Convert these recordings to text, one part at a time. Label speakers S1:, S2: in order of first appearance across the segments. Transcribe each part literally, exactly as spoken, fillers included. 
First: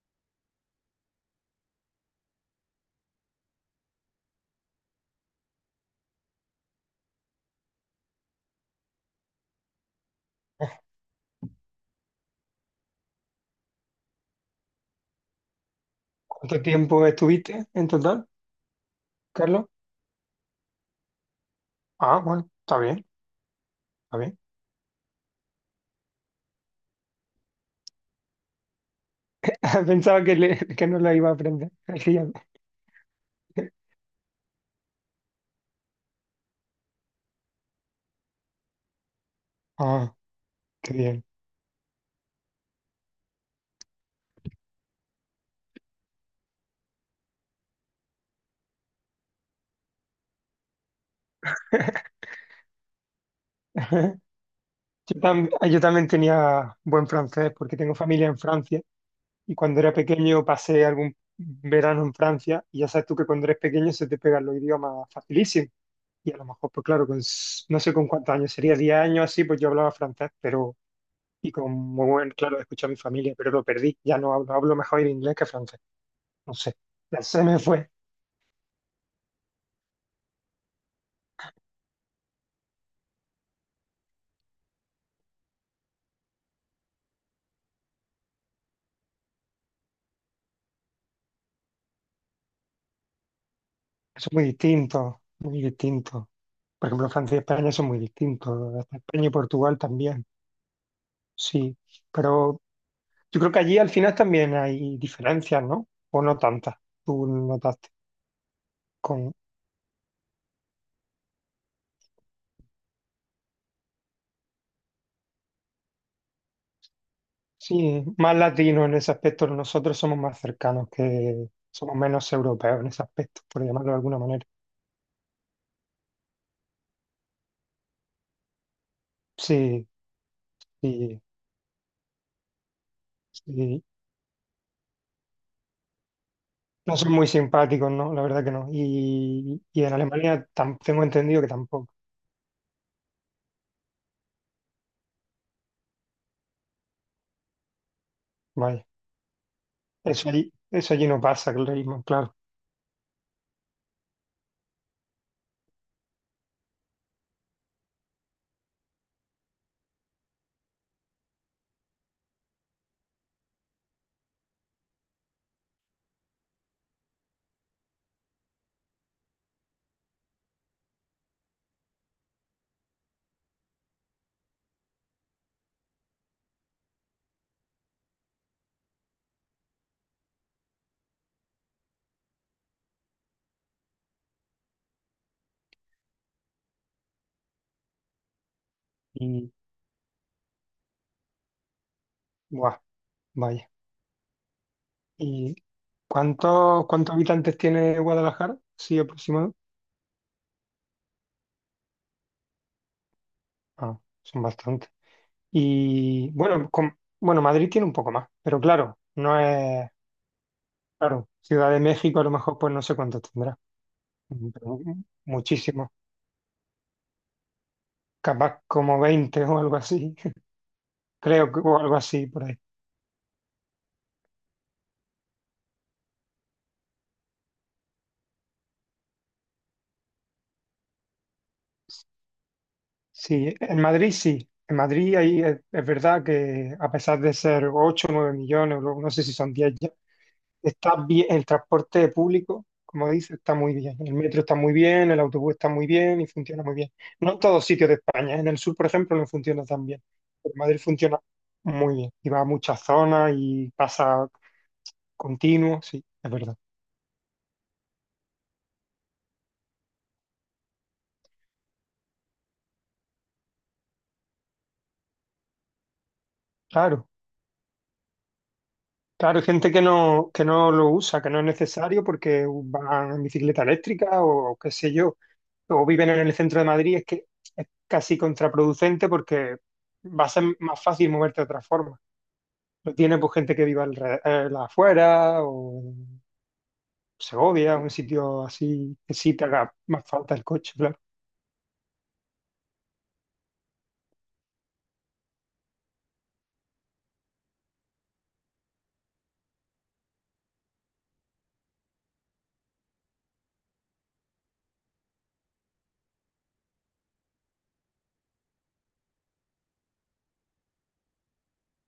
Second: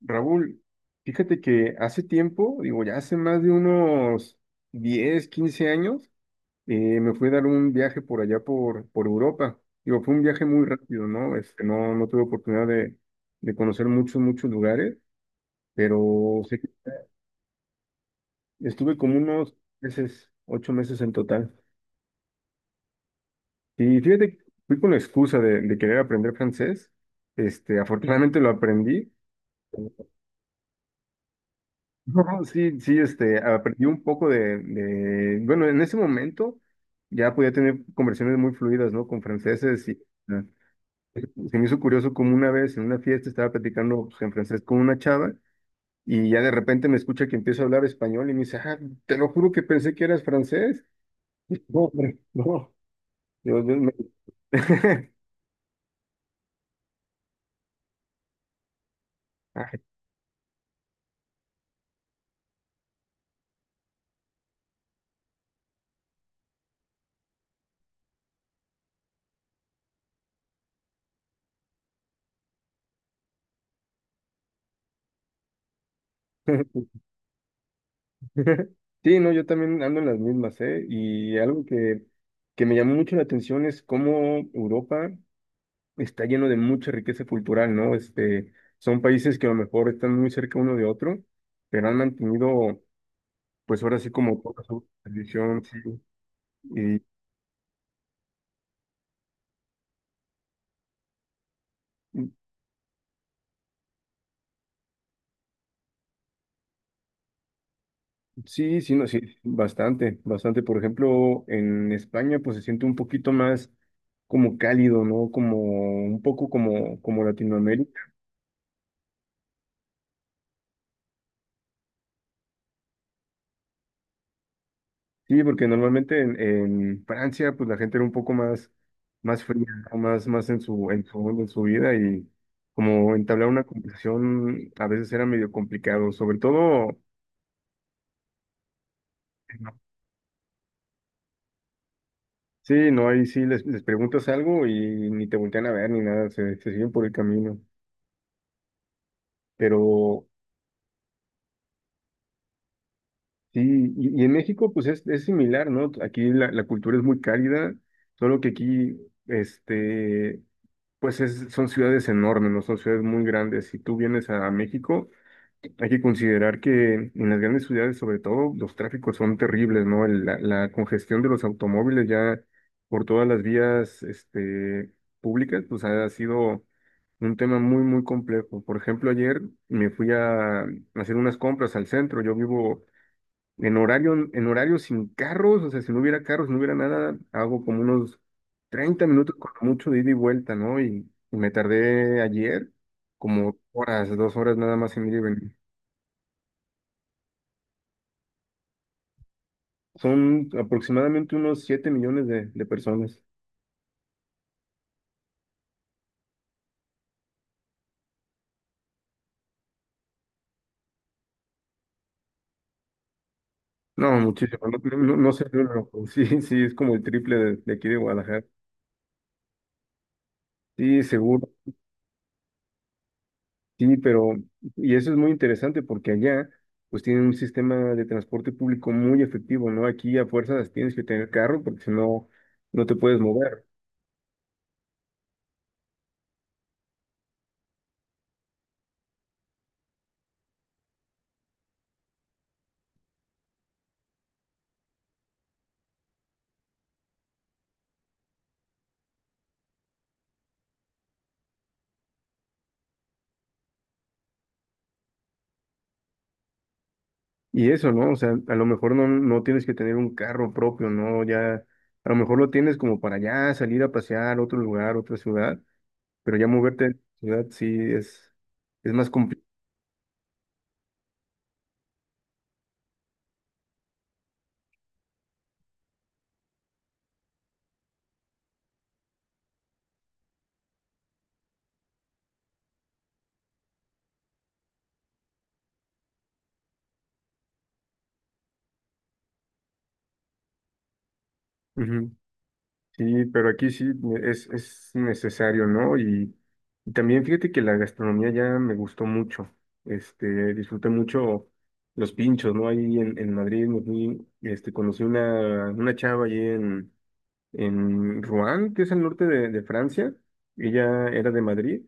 S1: Raúl, fíjate que hace tiempo, digo, ya hace más de unos diez quince años, eh, me fui a dar un viaje por allá por, por Europa. Digo, fue un viaje muy rápido, ¿no? Este, no, no tuve oportunidad de, de conocer muchos, muchos lugares, pero sí,
S2: ¿Cuánto tiempo estuviste en total,
S1: estuve como unos
S2: Carlos?
S1: meses, ocho meses en total.
S2: Ah, bueno, está bien,
S1: Y
S2: está
S1: fíjate,
S2: bien.
S1: fui con la excusa de, de querer aprender francés. Este, afortunadamente lo aprendí.
S2: Pensaba que, le- que no la iba a aprender. Así.
S1: No, sí, sí, este, aprendí un poco de, de- bueno, en ese momento ya podía tener conversaciones muy fluidas, ¿no? Con franceses y
S2: Ah,
S1: ah,
S2: qué bien.
S1: se me hizo curioso como una vez en una fiesta estaba platicando pues, en francés con una chava y ya de repente me escucha que empiezo a hablar español y me dice, ah, te lo juro que pensé que eras francés. Y no, hombre, no. Yo- yo me-
S2: Yo, tam- yo también tenía buen francés porque tengo familia en Francia y cuando
S1: Ay.
S2: era pequeño pasé algún verano en Francia y ya sabes tú que cuando eres pequeño se te pegan los idiomas facilísimo. Y a lo mejor, pues claro, con, s- no sé con cuántos años, sería diez años así, pues yo hablaba francés, pero y con muy buen, claro, escuché a mi familia, pero lo perdí. Ya no hablo, hablo mejor el inglés que francés. No sé, se me fue.
S1: Sí, no, yo también ando en las mismas, ¿eh? Y algo que, que me llamó mucho la atención es cómo Europa está lleno de mucha riqueza cultural, ¿no? Este, son países que a lo mejor están muy cerca uno de otro, pero han mantenido, pues ahora sí
S2: Son
S1: como
S2: muy
S1: toda su
S2: distintos, muy
S1: tradición, sí,
S2: distintos. Por
S1: y
S2: ejemplo, Francia y España son muy distintos, hasta España y Portugal también, sí.
S1: y
S2: Pero yo creo que allí al final también hay diferencias, ¿no? O no tantas, tú notaste.
S1: sí, sí, no, sí,
S2: Con,
S1: bastante, bastante. Por ejemplo, en España, pues se siente un poquito más como cálido, ¿no? Como un poco como, como
S2: sí,
S1: Latinoamérica.
S2: más latinos en ese aspecto, nosotros somos más cercanos que, somos menos europeos en ese aspecto, por llamarlo de alguna manera.
S1: Sí, porque normalmente en, en Francia, pues la gente era un poco más, más fría,
S2: Sí,
S1: ¿no? Más, más en su, en su
S2: sí,
S1: onda, en su vida y como entablar una
S2: sí.
S1: conversación a veces era medio complicado, sobre
S2: No
S1: todo,
S2: son muy simpáticos, ¿no? La verdad que no. Y, y en Alemania tam- tengo entendido que tampoco.
S1: sí, no, ahí sí les, les preguntas algo y ni te voltean a ver ni nada, se, se siguen por el camino.
S2: Vaya.
S1: Pero
S2: Eso allí, eso allí no pasa, el ritmo, claro.
S1: sí, y, y en México pues es, es similar, ¿no? Aquí la, la cultura es muy cálida, solo que aquí, este... pues es- son ciudades enormes, ¿no? Son ciudades muy grandes. Si tú vienes a México, hay que considerar que en las grandes ciudades, sobre todo, los tráficos son terribles, ¿no? El- la, la congestión de los automóviles ya por todas las vías, este, públicas, pues ha sido un tema muy, muy complejo. Por ejemplo, ayer me fui a hacer unas compras al centro. Yo vivo en horario, en horario sin carros, o sea, si no hubiera carros, si no hubiera nada, hago como unos treinta minutos
S2: Y,
S1: con mucho de ida y vuelta, ¿no? Y, y me tardé ayer
S2: buah,
S1: como
S2: vaya.
S1: horas, dos horas nada más en ir y venir.
S2: ¿Y cuántos, cuántos habitantes tiene Guadalajara? Sí, aproximado.
S1: Son aproximadamente unos siete millones de, de personas.
S2: Ah, son bastantes. Y bueno, con- bueno, Madrid tiene un poco más, pero claro, no es, claro, Ciudad de México a lo mejor pues no sé cuántos tendrá,
S1: No, muchísimo, no,
S2: pero
S1: no, no sé el número,
S2: muchísimos,
S1: pero sí, sí, es como el triple de, de aquí de Guadalajara.
S2: capaz como veinte o algo así,
S1: Sí,
S2: creo
S1: seguro.
S2: que o algo así por ahí.
S1: Sí, pero, y eso es muy interesante porque allá, pues tienen un sistema de transporte público muy efectivo, ¿no? Aquí a fuerzas tienes que tener carro porque si no, no te puedes
S2: Sí,
S1: mover.
S2: en Madrid sí. En Madrid ahí es, es verdad que a pesar de ser ocho o nueve millones, o luego no sé si son diez. Está bien, el transporte público, como dice, está muy bien. El metro está muy bien, el autobús está muy bien y funciona muy bien. No en todos sitios de España, ¿eh? En el sur, por ejemplo, no funciona tan bien. Pero Madrid funciona muy bien y va a muchas zonas y pasa continuo, sí, es verdad.
S1: Y eso, ¿no? O sea, a lo mejor no, no tienes que tener un carro propio, ¿no? Ya, a lo mejor lo tienes como para allá, salir a pasear a otro lugar, otra ciudad, pero ya moverte de
S2: Claro,
S1: ciudad sí es, es más
S2: claro, hay
S1: complicado.
S2: gente que no, que no lo usa, que no es necesario porque van en bicicleta eléctrica o qué sé yo, o viven en el centro de Madrid, es que es casi contraproducente porque va a ser más fácil moverte de otra forma. Lo tiene pues gente que viva alre- eh, la afuera o en Segovia, un sitio así que sí te haga más falta el coche, claro.
S1: Sí, pero aquí sí es, es necesario, ¿no? Y, y también fíjate que la gastronomía ya me gustó mucho. Este, disfruté mucho los pinchos, ¿no? Ahí en, en Madrid, me fui, este, conocí una, una chava allí en, en Rouen, que es al norte de, de Francia. Ella era de Madrid.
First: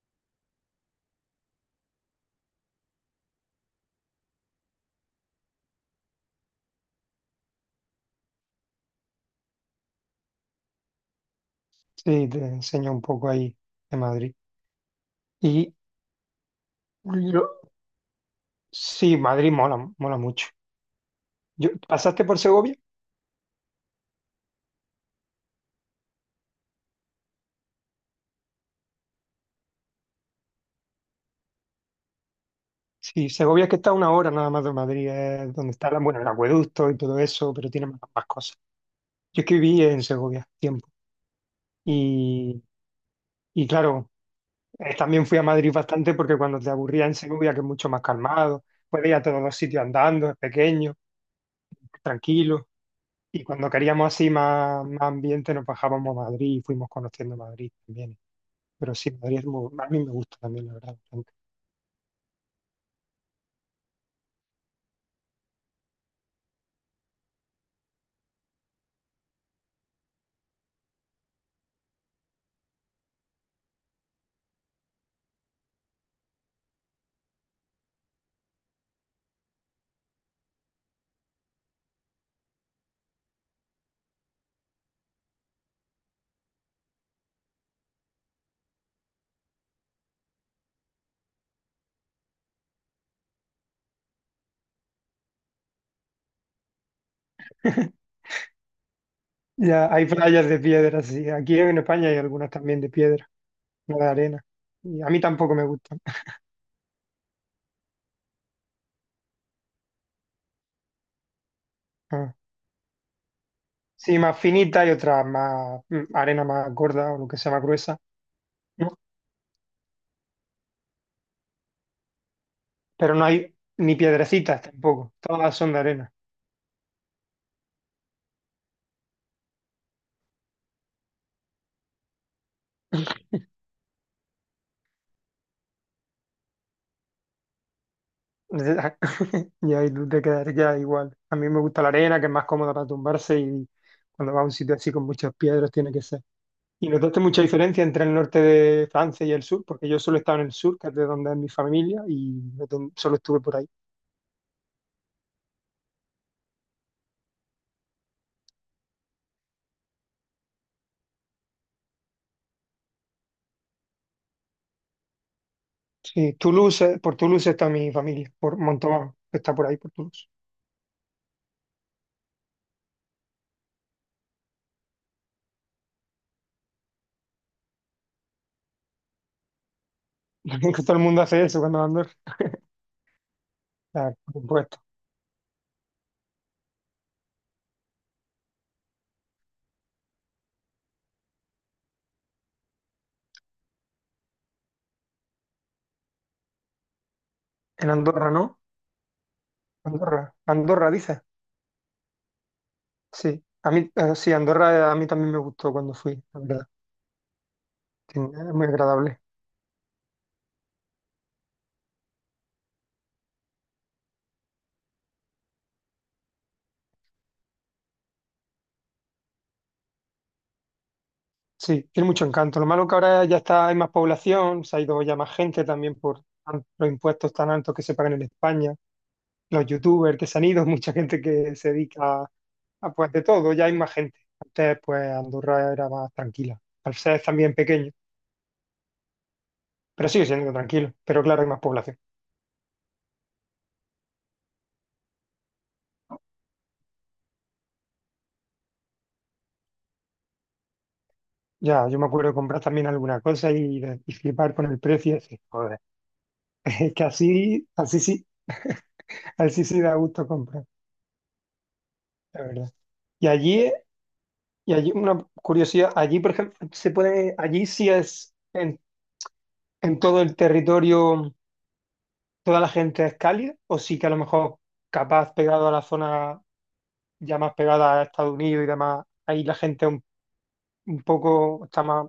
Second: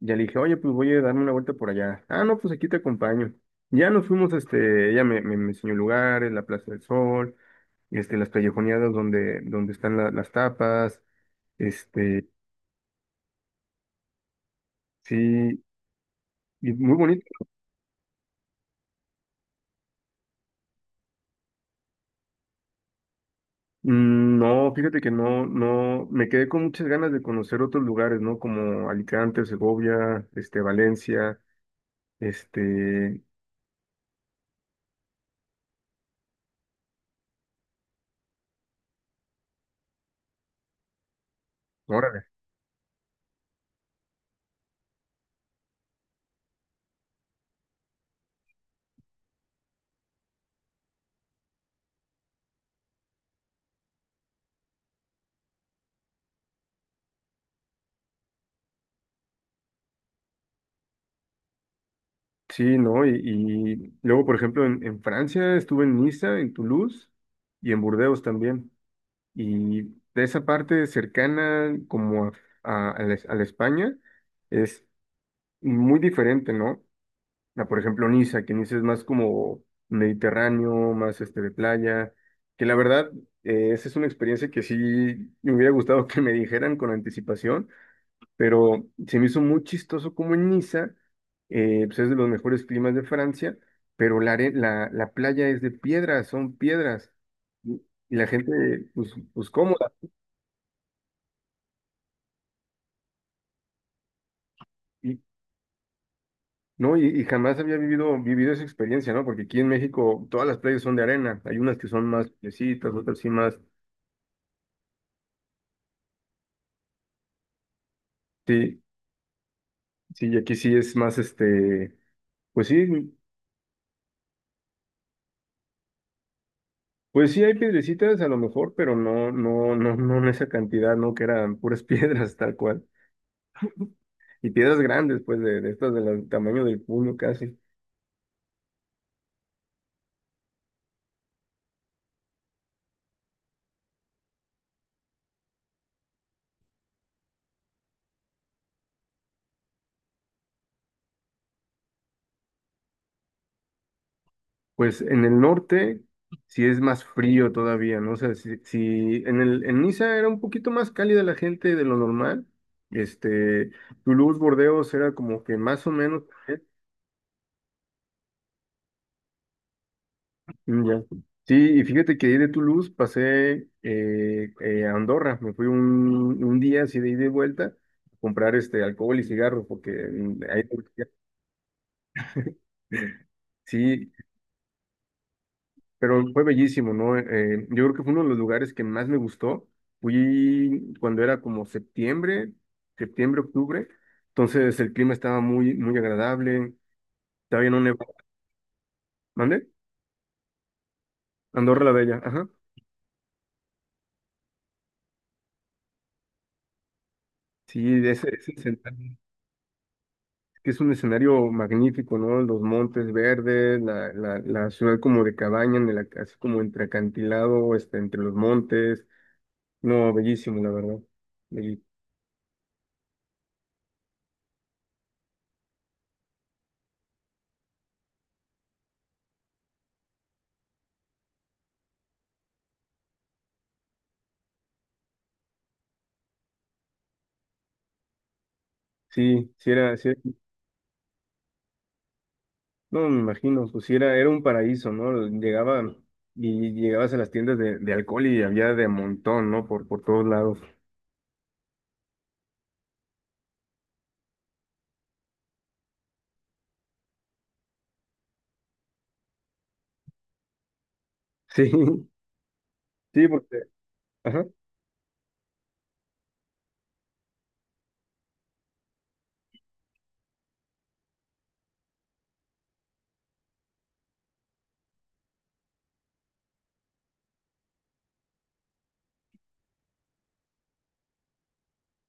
S1: Ya le dije, oye, pues voy a darme una vuelta por allá. Ah, no, pues aquí te acompaño. Ya nos fuimos, este, ella me, me, me enseñó lugares, la Plaza del Sol, este, las callejoneadas donde, donde están la- las tapas, este,
S2: Sí, te enseña un poco ahí de Madrid.
S1: sí,
S2: Y
S1: y muy bonito.
S2: lo- sí, Madrid mola, mola mucho. Yo, ¿pasaste por Segovia?
S1: Mm, No, fíjate que no, no, me quedé con muchas ganas de conocer otros lugares, ¿no? Como Alicante, Segovia, este, Valencia, este,
S2: Sí, Segovia es que está a una hora nada más de Madrid, es donde está la- bueno, el acueducto y todo eso, pero tiene más, más cosas. Yo es que viví en Segovia tiempo
S1: ¿ahora?
S2: y, y claro. Eh, también fui a Madrid bastante porque cuando te aburría en Segovia, que es mucho más calmado, puedes ir a todos los sitios andando, es pequeño, tranquilo. Y cuando queríamos así más, más ambiente, nos bajábamos a Madrid y fuimos conociendo Madrid también. Pero sí, Madrid es muy- a mí me gusta también, la verdad. Bastante.
S1: Sí, ¿no? Y, y luego, por ejemplo, en, en Francia estuve en Niza, en Toulouse y en Burdeos también. Y de esa parte cercana como a, a- a la, a la España es muy diferente, ¿no? A, por ejemplo, Niza, que Niza es más como mediterráneo, más este de playa, que la verdad, eh, esa es una experiencia que sí me hubiera gustado que me dijeran con anticipación pero se me hizo muy chistoso como en Niza, eh, pues es de los mejores climas de Francia, pero la, are- la, la playa es de piedras, son piedras, y y la gente, pues, pues
S2: Ya
S1: cómoda,
S2: hay playas de piedra, sí. Aquí en España hay algunas también de piedra, no de arena. Y a
S1: y,
S2: mí tampoco me gustan.
S1: ¿no? Y, y jamás había vivido, vivido esa experiencia, ¿no? Porque aquí en México todas las playas son de arena, hay unas que son más
S2: Ah.
S1: piecitas, otras sí más,
S2: Sí, más finita y otras más mm, arena más gorda o lo que sea más gruesa.
S1: sí, sí, y aquí sí es más, este, pues sí.
S2: Pero no hay ni piedrecitas tampoco, todas son de arena.
S1: Pues sí, hay piedrecitas a lo mejor, pero no, no, no, no en esa cantidad, ¿no? Que eran puras piedras, tal cual, y piedras grandes, pues de, de estas del tamaño del puño casi.
S2: Y ahí tú te quedas igual. A mí me gusta la arena, que es más cómoda para tumbarse y cuando vas a un sitio así con muchas piedras tiene que ser. Y notaste mucha diferencia entre el norte de Francia y el sur, porque yo solo he estado en el sur, que es de donde es mi familia, y no ten- solo estuve por ahí.
S1: Pues en el norte sí es más frío todavía, ¿no? O sea, si, si en el, en Niza era un poquito más cálida la gente de lo normal, este, Toulouse, Bordeos era como que más o menos,
S2: Sí,
S1: eh,
S2: Toulouse, por Toulouse está mi familia, por Montauban, que está por ahí, por Toulouse.
S1: ya. Sí, y fíjate que ahí de Toulouse pasé eh, eh, a Andorra, me fui un, un día así de ida y vuelta a comprar este alcohol y cigarros, porque mm, ahí...
S2: Que todo el mundo hace eso cuando va a Andorra.
S1: Sí,
S2: Claro, por supuesto.
S1: pero fue bellísimo, ¿no? Eh, yo creo que fue uno de los lugares que más me gustó. Fui cuando era como septiembre, septiembre, octubre. Entonces el clima estaba muy, muy agradable. Estaba bien un
S2: En
S1: nevado.
S2: Andorra, ¿no?
S1: ¿Mande?
S2: Andorra, Andorra, dices.
S1: Andorra la Bella, ajá.
S2: Sí, a mí, eh, sí, Andorra a mí también me gustó cuando fui, la verdad.
S1: Sí, de
S2: Tiene-
S1: ese, ese
S2: Es muy
S1: escenario,
S2: agradable.
S1: que es un escenario magnífico, ¿no? Los montes verdes, la, la, la ciudad como de cabaña, en el ac- así como entre acantilado, este, entre los montes. No, bellísimo, la verdad. Belli-
S2: Sí, tiene mucho encanto. Lo malo que ahora ya está, hay más población, se ha ido ya más gente también por tan- los impuestos tan altos que se pagan en España, los youtubers que se han ido, mucha gente que se dedica a, a, pues de todo, ya hay más gente. Antes pues Andorra era más tranquila, al ser también pequeño,
S1: Sí, sí era,
S2: pero
S1: sí
S2: sigue siendo tranquilo, pero claro, hay más población.
S1: no, me imagino, pues sí, era, era un paraíso, ¿no? Llegaba y llegabas a las tiendas de, de alcohol y había de montón, ¿no? Por, por todos lados.
S2: Ya, yo me acuerdo de comprar también alguna cosa y, de- y flipar con el precio y decir, joder. Es que así, así sí. A él sí sí da gusto comprar,
S1: Sí,
S2: la verdad. Y
S1: sí, porque,
S2: allí,
S1: ajá.
S2: y allí una curiosidad, allí por ejemplo, se puede, allí sí es en, en, todo el territorio, toda la gente es cálida, o sí que a lo mejor capaz pegado a la zona ya más pegada a Estados Unidos y demás, ahí la gente un, un poco está más,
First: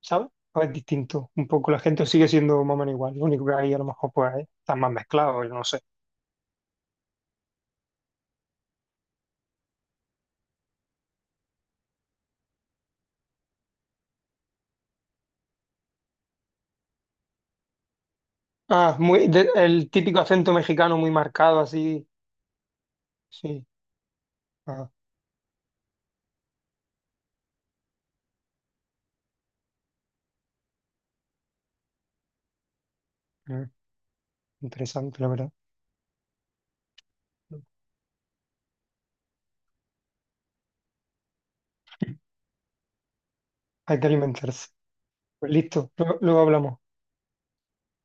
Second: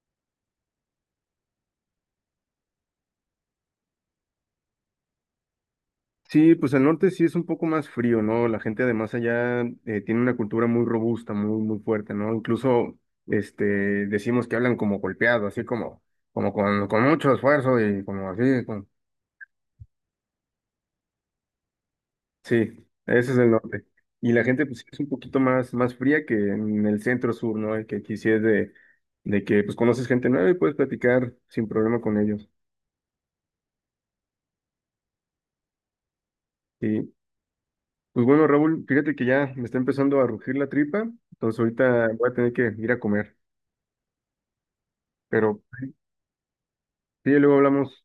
S2: ¿sabes? O es distinto, un poco la gente sigue siendo más o menos igual, lo único que ahí a lo mejor pues están más mezclados, yo no sé.
S1: Sí, pues al norte sí es un poco más frío, ¿no? La gente además allá eh, tiene una cultura muy robusta, muy, muy fuerte, ¿no? Incluso, este, decimos que hablan como golpeado, así como, como con, con mucho esfuerzo y como así, con-
S2: Ah, muy, de- el típico acento mexicano muy marcado así,
S1: Sí, ese es el
S2: sí.
S1: norte. Y la gente pues sí
S2: Ah,
S1: es un poquito más, más fría que en el centro sur, ¿no? Y que aquí sí es de, de que pues conoces gente nueva y puedes platicar sin problema con ellos.
S2: interesante, la verdad.
S1: Y pues bueno, Raúl, fíjate que ya me está empezando a rugir la tripa, entonces ahorita voy a tener que ir a comer.
S2: Hay que alimentarse. Pues
S1: Pero
S2: listo, luego luego hablamos.
S1: sí, luego hablamos.